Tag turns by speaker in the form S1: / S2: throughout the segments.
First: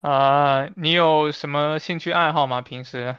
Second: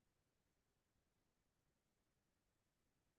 S1: 啊，你有什么兴趣爱好吗？平时。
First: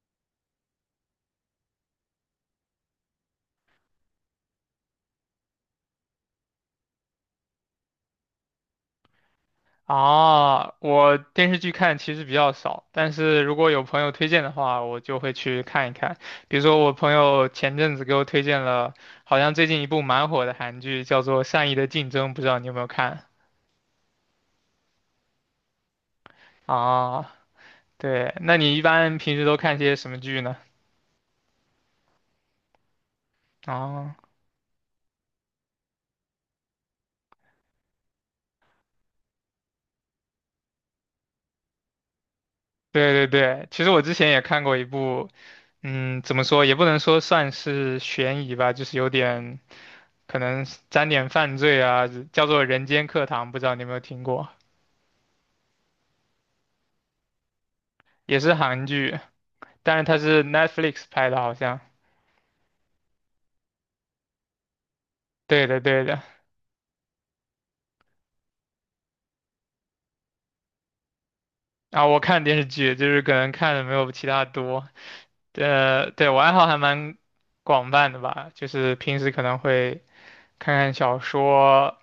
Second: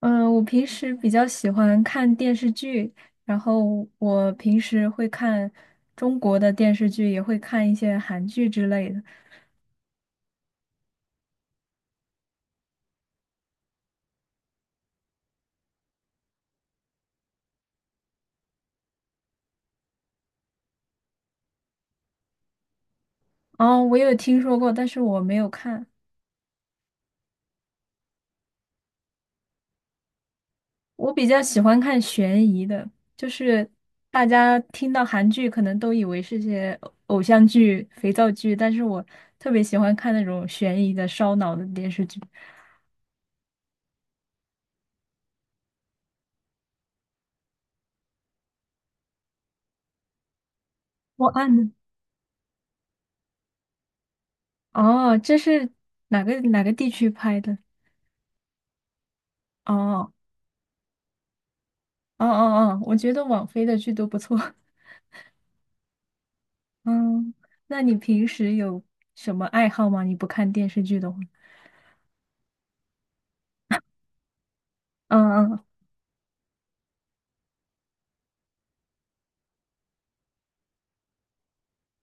S2: 嗯，我平时比较喜欢看电视剧，然后我平时会看中国的电视剧，也会看一些韩剧之类的。
S1: 啊，我电视剧看其实比较少，但是如果有朋友推荐的话，我就会去看一看。比如说，我朋友前阵子给我推荐了，好像最近一部蛮火的韩剧，叫做《善意的竞争》，不知道你有没有看？
S2: 哦，我有听说过，但是我没有看。
S1: 啊，对，那你一般平时都看些什么剧呢？
S2: 我比较喜欢看悬疑的，就是
S1: 啊，
S2: 大家听到韩剧可能都以为是些偶像剧、肥皂剧，但是我特别喜欢看那种悬疑的、烧脑的电视剧。
S1: 对对对，其实我之前也看过一部，怎么说也不能说算是悬疑吧，就是有点。可能沾
S2: 我
S1: 点
S2: 案
S1: 犯
S2: 的
S1: 罪啊，叫做《人间课堂》，不知道你有没有听过，
S2: 哦，这是哪个地区拍的？
S1: 也是韩剧，但是
S2: 哦。
S1: 它是 Netflix 拍的，好像。
S2: 哦哦哦，我觉得网飞的剧都不错。
S1: 对的，对的。
S2: 嗯，那你平时有什么爱好吗？你不看电视剧的话？
S1: 啊，我看电视剧就是可能看的没有其他多，
S2: 嗯嗯，
S1: 对，我爱好还蛮广泛的吧，就是平时可能会看看小说，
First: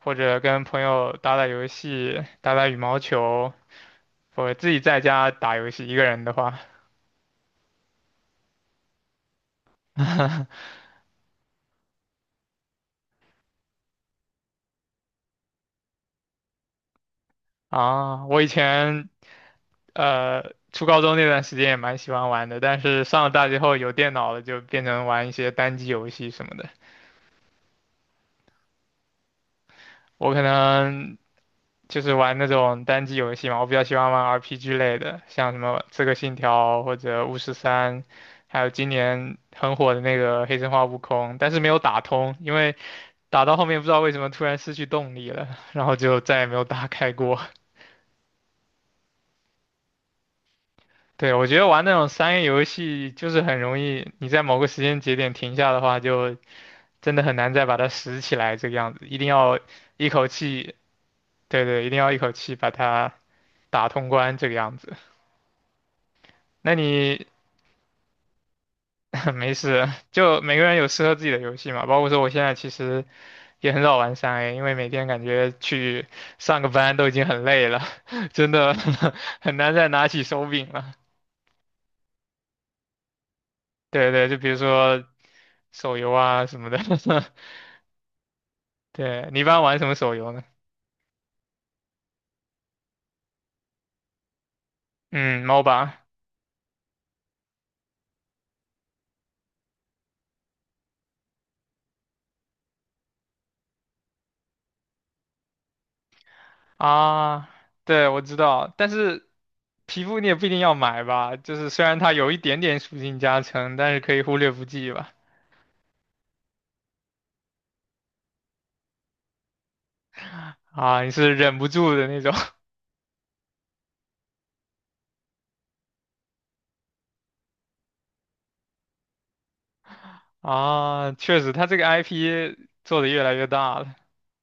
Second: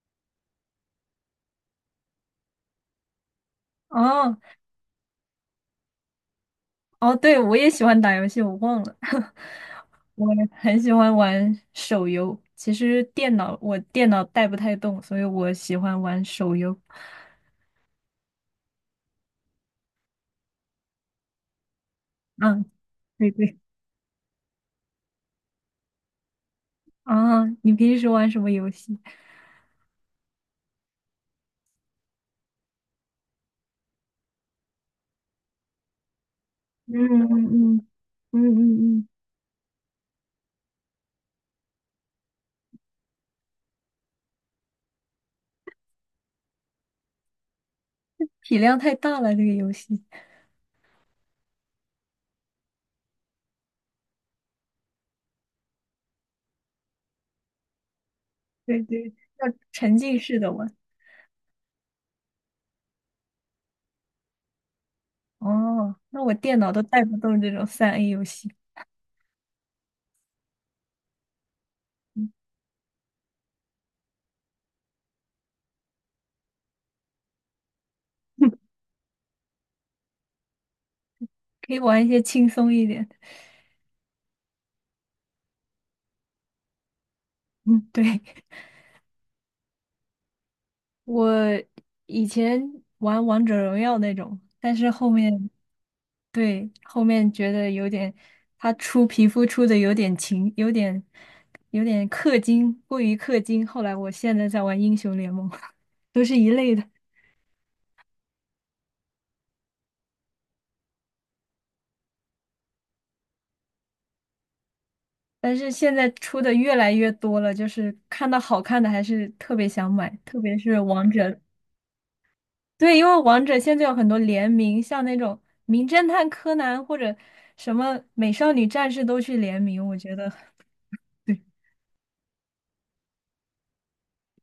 S1: 或者跟朋友打打游戏，打打羽毛球，
S2: 哦
S1: 或者自己在家打游戏，一个人的话。
S2: 哦，对，我也喜欢打游戏，我忘了。我 很喜欢玩手游，其实我电脑带不太动，所以我喜欢玩手游。
S1: 啊，我以前初高中那段时间也蛮喜欢玩的，
S2: 嗯，
S1: 但是上了
S2: 对
S1: 大
S2: 对。
S1: 学后有电脑了，就变成玩一些单机游戏什么的。
S2: 啊，你平时玩什么游戏？
S1: 我可能就是玩那种单机游戏嘛，我比较喜欢玩 RPG 类的，像什么《刺客信条》
S2: 嗯
S1: 或者
S2: 嗯
S1: 《巫师
S2: 嗯
S1: 三》，
S2: 嗯
S1: 还有今
S2: 嗯嗯，
S1: 年很火的那个《黑神话：悟空》，但是没有打通，因为打到后面不知道为什么突然失去动力了，然后就再也没有打开过。
S2: 体量太大了，这个游戏。
S1: 对，我觉得玩那种商业游戏就是很容易，你在某个时间节点停下的话就。真的很难再把它拾起来这个
S2: 对
S1: 样
S2: 对，
S1: 子，一定
S2: 要
S1: 要
S2: 沉
S1: 一
S2: 浸
S1: 口
S2: 式的玩。
S1: 气，对对，一定要一口气把它打通关这个样子。
S2: 哦，那我电脑
S1: 那
S2: 都带不
S1: 你
S2: 动这种三 A 游戏，
S1: 没事，就每个人有适合自己的游戏嘛，包括说我
S2: 嗯
S1: 现在其实也很少玩三 A，因为每天感觉去上个班都已经很累了，真的 很难再拿起手柄了。
S2: 可以玩一些轻松一点的。
S1: 对对，就比如说手游啊什么的，
S2: 嗯，对，
S1: 对，你一般玩什么手游呢？
S2: 我以前玩王者荣耀那种，但是后
S1: 嗯
S2: 面，
S1: ，MOBA。
S2: 对，后面觉得有点，他出皮肤出的有点勤，有点氪金，过于氪金。后来我现在在玩英雄联盟，都是一类的。
S1: 啊，对，我知道，但是皮肤你也不一定要买吧，就是虽然它有一点点属性加成，但是可以忽略不计吧。
S2: 但是现在出的越来越多了，就是看到好看的还是特别想买，特别是
S1: 啊，
S2: 王
S1: 你是
S2: 者。
S1: 忍不住的那种
S2: 对，因为王者现在有很多联名，像那种《名侦探柯南》或者什么《美少女战士》都去联名，我觉得
S1: 啊，
S2: 对
S1: 确实，它这个 IP 做的越来越大了，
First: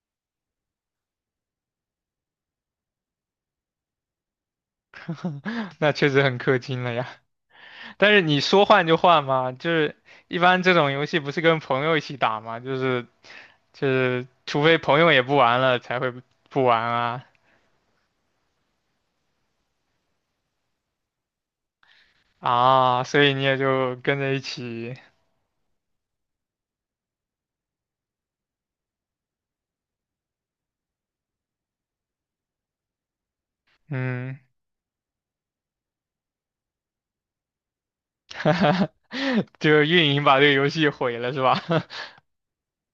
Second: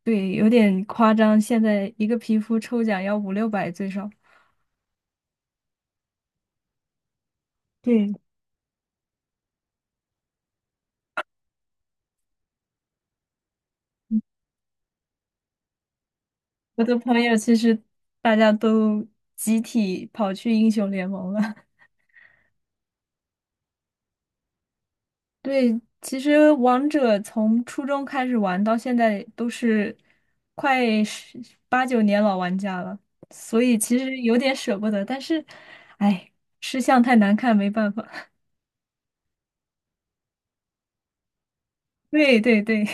S2: 对有点夸张。现在一个皮肤抽奖要五六百最少。
S1: 那确实很氪金了呀。
S2: 对，
S1: 但是你说换就换嘛，就是一般这种游戏不是跟朋友一起打嘛，就是除非朋友也不玩了才会不玩
S2: 我的朋
S1: 啊
S2: 友其实大家都集体跑去英雄联盟了。
S1: 啊，所以你也就跟着一起，
S2: 对，其实王者从初中开始玩到现在都是快十八九年老玩家了，所以其实有
S1: 嗯。
S2: 点舍不得，但是，哎，吃相太难看，没办法。
S1: 就是运营把这个游戏毁了，是吧？
S2: 对对对，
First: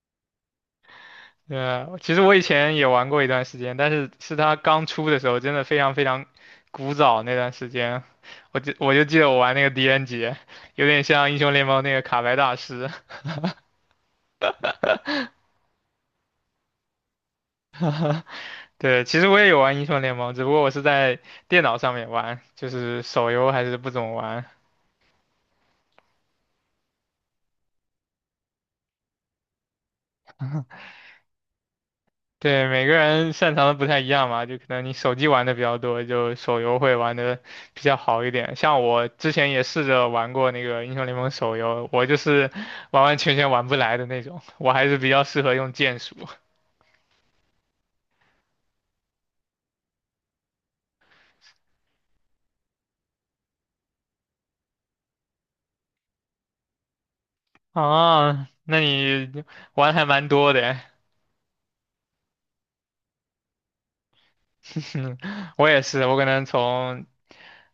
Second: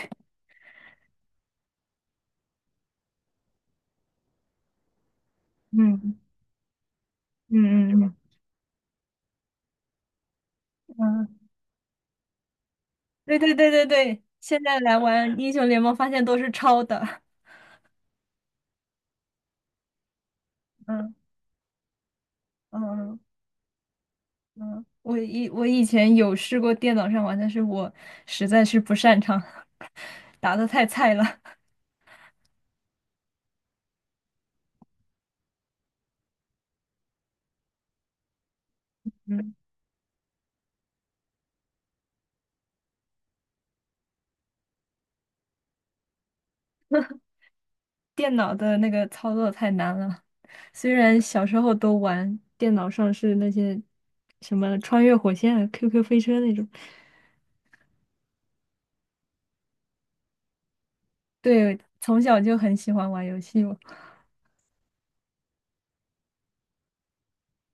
S1: 嗯，其实我以前也玩过一段时间，但是是它刚出的时候，真的非常非
S2: 嗯
S1: 常古早那段时
S2: 嗯嗯
S1: 间，
S2: 嗯，
S1: 我就记得我玩那个狄仁杰，有点
S2: 嗯，
S1: 像英雄联盟那个卡牌大师。
S2: 对对对对对，现在来玩英雄联盟，发现都是抄的。
S1: 对，其实我也有玩英雄联盟，只不过我是
S2: 嗯
S1: 在电脑上面玩，就是
S2: 嗯
S1: 手游还是不怎么玩。
S2: 嗯，我以前有试过电脑上玩，但是我实在是不擅长，打的太菜了。
S1: 对，每个人擅长的不太一样嘛，就可能你手机玩的比较多，就手游会玩的比较好一点。像我之前也试着玩过那个英雄联盟手游，我就是完完全全玩不来的那种，我还是比较适合用剑术
S2: 电脑的那个操作太难了。虽然小时候都玩，电脑上是那些什么穿越火线啊、QQ 飞车那种，
S1: 啊 那你玩还蛮多的诶，
S2: 对，从小就很喜欢玩游戏嘛。
S1: 我也是，我可能从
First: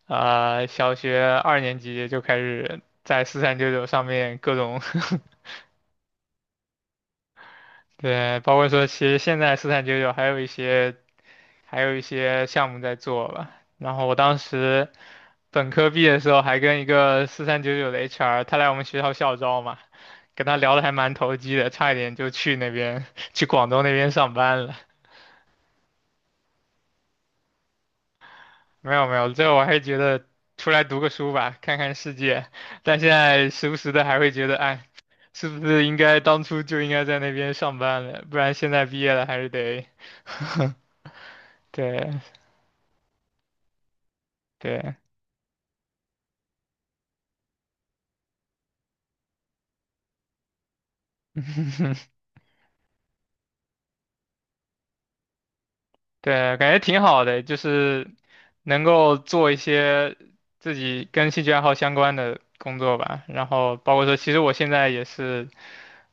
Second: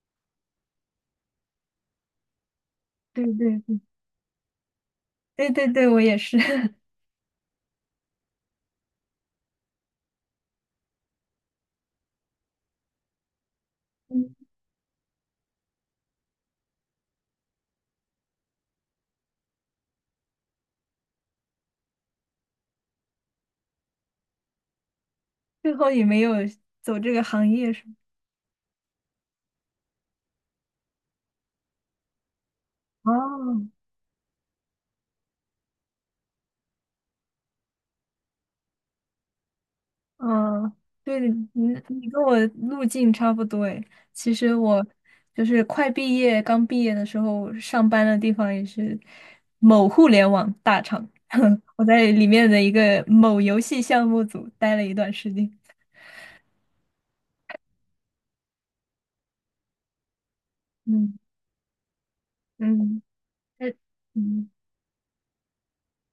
S1: 小学二年级就开始
S2: 对
S1: 在四
S2: 对
S1: 三九
S2: 对
S1: 九上面各种
S2: 对对对，我也是，
S1: 对，包括说，其实现在四三九九还有一些项目在做吧。然后我当
S2: 嗯，
S1: 时本科毕业的时候，还跟一个四三九九的 HR，他来我们学校校招嘛，跟他聊的还蛮投机的，差一点就去那边 去广东那边上班了。
S2: 最后也没有走这个行业是吗？
S1: 没有没有，最后我还是觉得出来读个书吧，看看世界。但现在
S2: 哦，
S1: 时不时的还会觉得，哎，是不是应该当初就应该在那边上班了？不然现在毕业了还是得
S2: 嗯，对，的，你 你
S1: 对，
S2: 跟我路径差不多诶。其实我
S1: 对
S2: 就是快毕业，刚毕业的时候上班的地方也是某互联网大厂，我在里面的一个某游戏项目组待了一段时间。
S1: 对，感觉挺好的，就是能够做一些自己
S2: 嗯
S1: 跟兴趣爱好相关的工作
S2: 嗯，
S1: 吧。然
S2: 呃
S1: 后包括说，其实
S2: 嗯，
S1: 我现在也是，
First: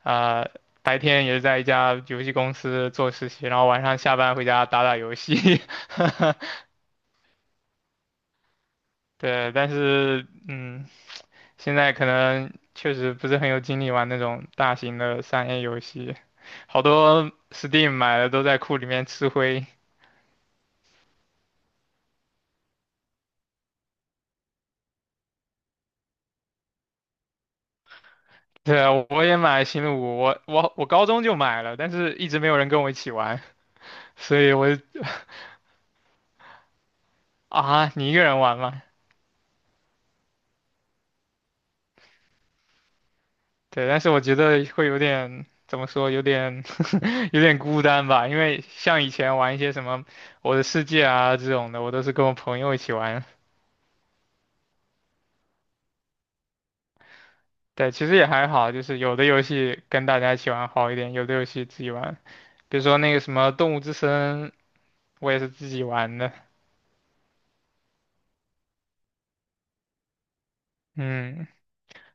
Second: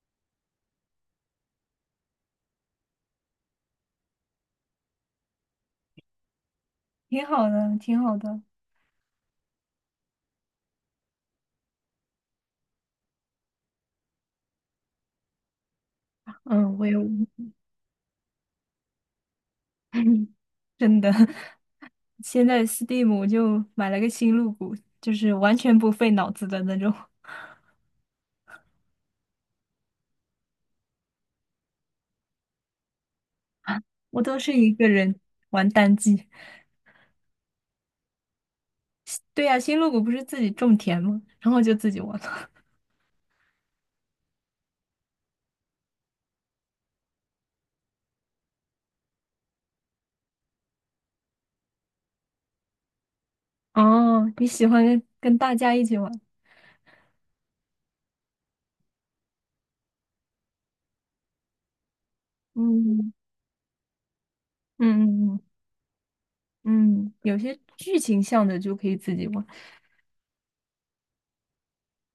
S1: 啊、白天也是在一家游戏公司做实习，然后晚上下班回家打打游戏。
S2: 挺好的，挺好的。
S1: 对，但是现在可能确实不是很有精力玩那种大型的三 A 游戏，
S2: 嗯，
S1: 好
S2: 我有，
S1: 多 Steam 买的都在库里面吃灰。
S2: 真的，现在 Steam 就买了个新入股，就是完全不费脑子的那种。
S1: 对啊，我也买星露谷，我高中就买了，但是一直没有人跟我一起玩，
S2: 我都
S1: 所以
S2: 是
S1: 我
S2: 一个
S1: 就
S2: 人玩单机。
S1: 啊，你一个人玩吗？
S2: 对呀、新露谷不是自己种田吗？然后就自己玩了。
S1: 对，但是我觉得会有点怎么说，有点 有点孤单吧，因为像以前玩一些什么我的世界啊这种的，我都是跟我朋友一起玩。
S2: 哦，你喜欢跟大家一起玩？
S1: 对，其实也还好，就是有的游戏跟大家一起玩好一点，有的游戏自己玩，比如说
S2: 嗯
S1: 那个什么《动物之森》，我
S2: 嗯
S1: 也
S2: 嗯
S1: 是自己玩的。
S2: 嗯，嗯有些剧情向的就可以自己玩，
S1: 嗯，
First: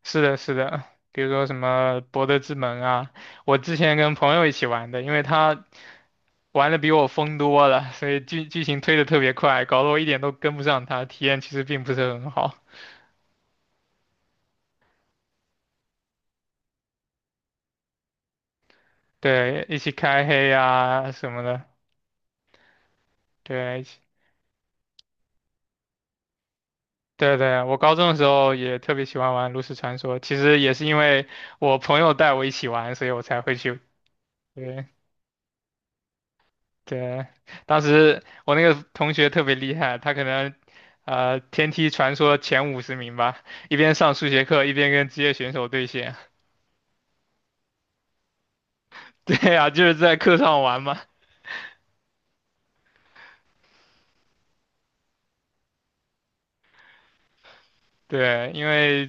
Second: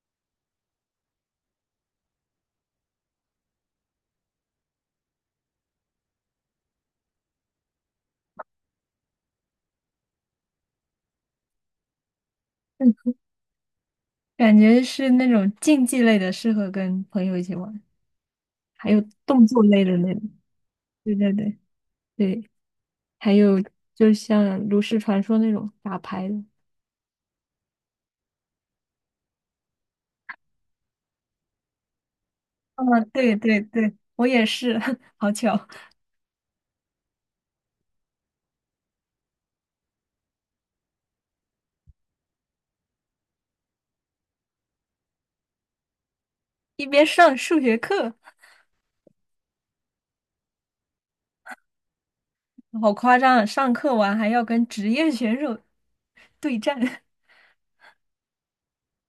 S1: 是的，是的，比如说什么博德之门啊，我之前跟朋友一起玩的，因为他玩的比我疯多了，所以剧情推的特别快，搞得我一点都跟不上他，体验其实并不是很好。
S2: 嗯，感觉是那种竞技类的适合跟朋友一起玩，还有动作
S1: 对，一
S2: 类
S1: 起
S2: 的那种。
S1: 开黑啊
S2: 对
S1: 什
S2: 对
S1: 么
S2: 对
S1: 的，
S2: 对，还有
S1: 对，一起
S2: 就像炉石传说那种打牌的。
S1: 对对，我高中的时候也特别喜欢玩炉石传说，其实也是因为我朋友带我一起
S2: 啊，
S1: 玩，所以我
S2: 对
S1: 才会
S2: 对
S1: 去。
S2: 对，我也是，
S1: 对，
S2: 好巧，
S1: 对，当时我那个同学特别厉害，他可能天梯传说前50名吧，一边上数学课一边跟职业选手对线。
S2: 一边上数学课。
S1: 对呀、就是在课上玩嘛。
S2: 好夸张啊！上课完还要跟职业选手对战，
S1: 对，因为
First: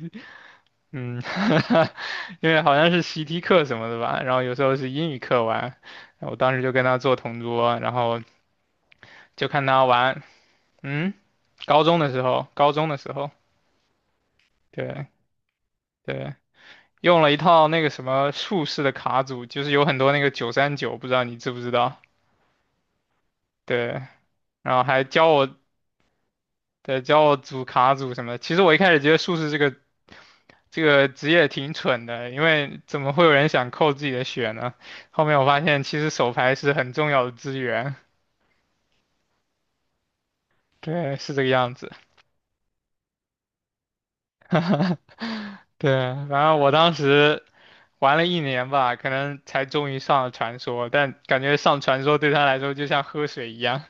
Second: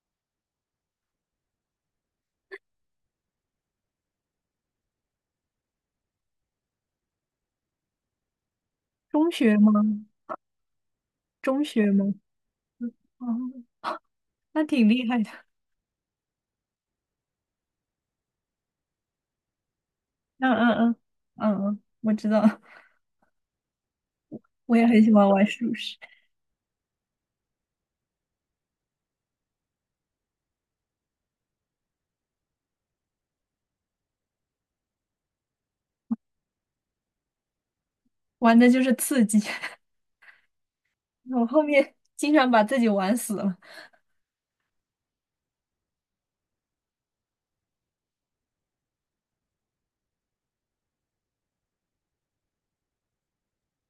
S1: 嗯，因为好像是习题课什么的吧，然后有时候是英语课玩，我当时就跟他做同桌，然后
S2: 中
S1: 就
S2: 学
S1: 看
S2: 吗？
S1: 他玩。嗯，
S2: 中
S1: 高
S2: 学
S1: 中的
S2: 吗？
S1: 时候，高中的时候，
S2: 哦，那挺厉
S1: 对
S2: 害的。
S1: 对。用了一套那个什么术士的卡组，就是有很多那个
S2: 嗯
S1: 九
S2: 嗯
S1: 三
S2: 嗯
S1: 九，不知道你知不
S2: 嗯，
S1: 知
S2: 嗯，
S1: 道？
S2: 我知道，
S1: 对，然
S2: 我
S1: 后
S2: 也很
S1: 还
S2: 喜欢
S1: 教
S2: 玩
S1: 我，
S2: 术士，
S1: 对，教我组卡组什么的。其实我一开始觉得术士这个职业挺蠢的，因为怎么会有人想扣自己的血呢？后面我发现其实手牌是很重要的资源，
S2: 玩的就是刺激。
S1: 对，是这
S2: 我
S1: 个
S2: 后
S1: 样子。
S2: 面经常把自己玩死了，
S1: 对，然后我当时玩了一年吧，可能才终于上了传说，但感觉上传说对他来说就像喝水一样。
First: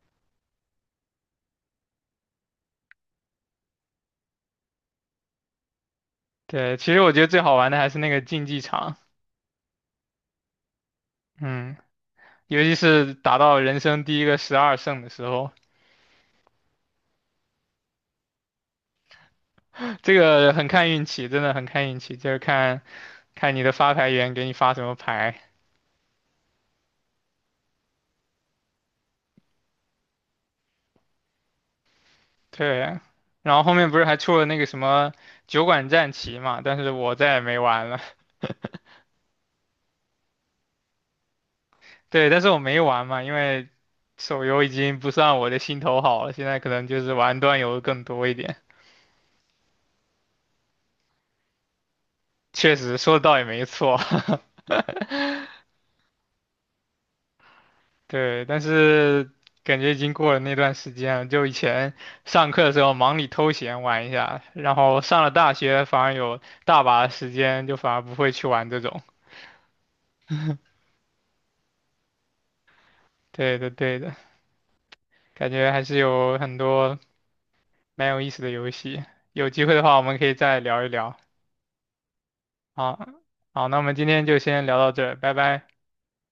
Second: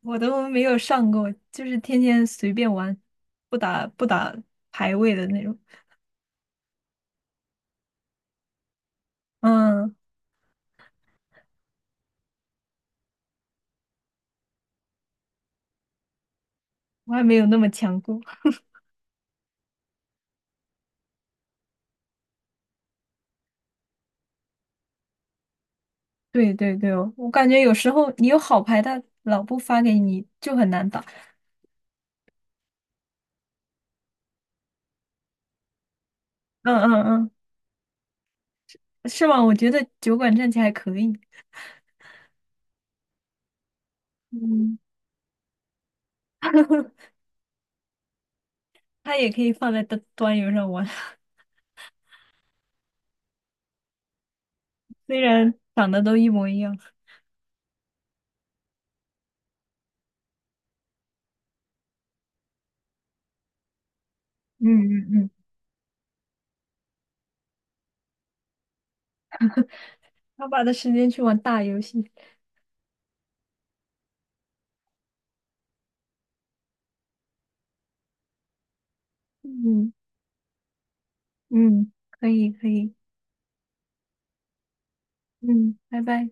S2: 我都没有上过，就是天天随便玩，不打排位的那种。
S1: 对，其实我觉得最好玩的还是那个竞技场。
S2: 嗯，
S1: 嗯，尤其是打到人生第一个12胜的时候，
S2: 我还没有那么强过。
S1: 这个很看运气，真的很看运气，就是看看你的发牌员给你发什么牌。
S2: 对对对哦，我感觉有时候你有好牌，他老不发给你，就很难打。
S1: 对，然后后面不是还出了那个什么酒馆战旗嘛，
S2: 嗯
S1: 但是我
S2: 嗯
S1: 再也没玩了。
S2: 嗯，是吗？我觉得酒馆战棋还可以，
S1: 对，但是我没玩嘛，因为手游已
S2: 嗯，
S1: 经不算我的心头好了，现在可能就 是玩端游更多一点。
S2: 他也可以放在端游上玩，
S1: 确实说的倒也没错，
S2: 虽然长得都一模一样。
S1: 对，但是感觉已经过了那段时间了。就以前上课的时候忙里偷闲玩一下，然
S2: 嗯
S1: 后
S2: 嗯
S1: 上
S2: 嗯，
S1: 了大学反而有大把的时间，就反而不会去玩这种。
S2: 他把的时间去玩大游戏。
S1: 对的，对的，感觉还是有很多蛮有意思的游戏。有机会的
S2: 嗯
S1: 话，我们可以再聊一聊。
S2: 嗯，可以可以，
S1: 好，好，那我们今天就先聊到这儿，拜拜。
S2: 嗯，拜拜。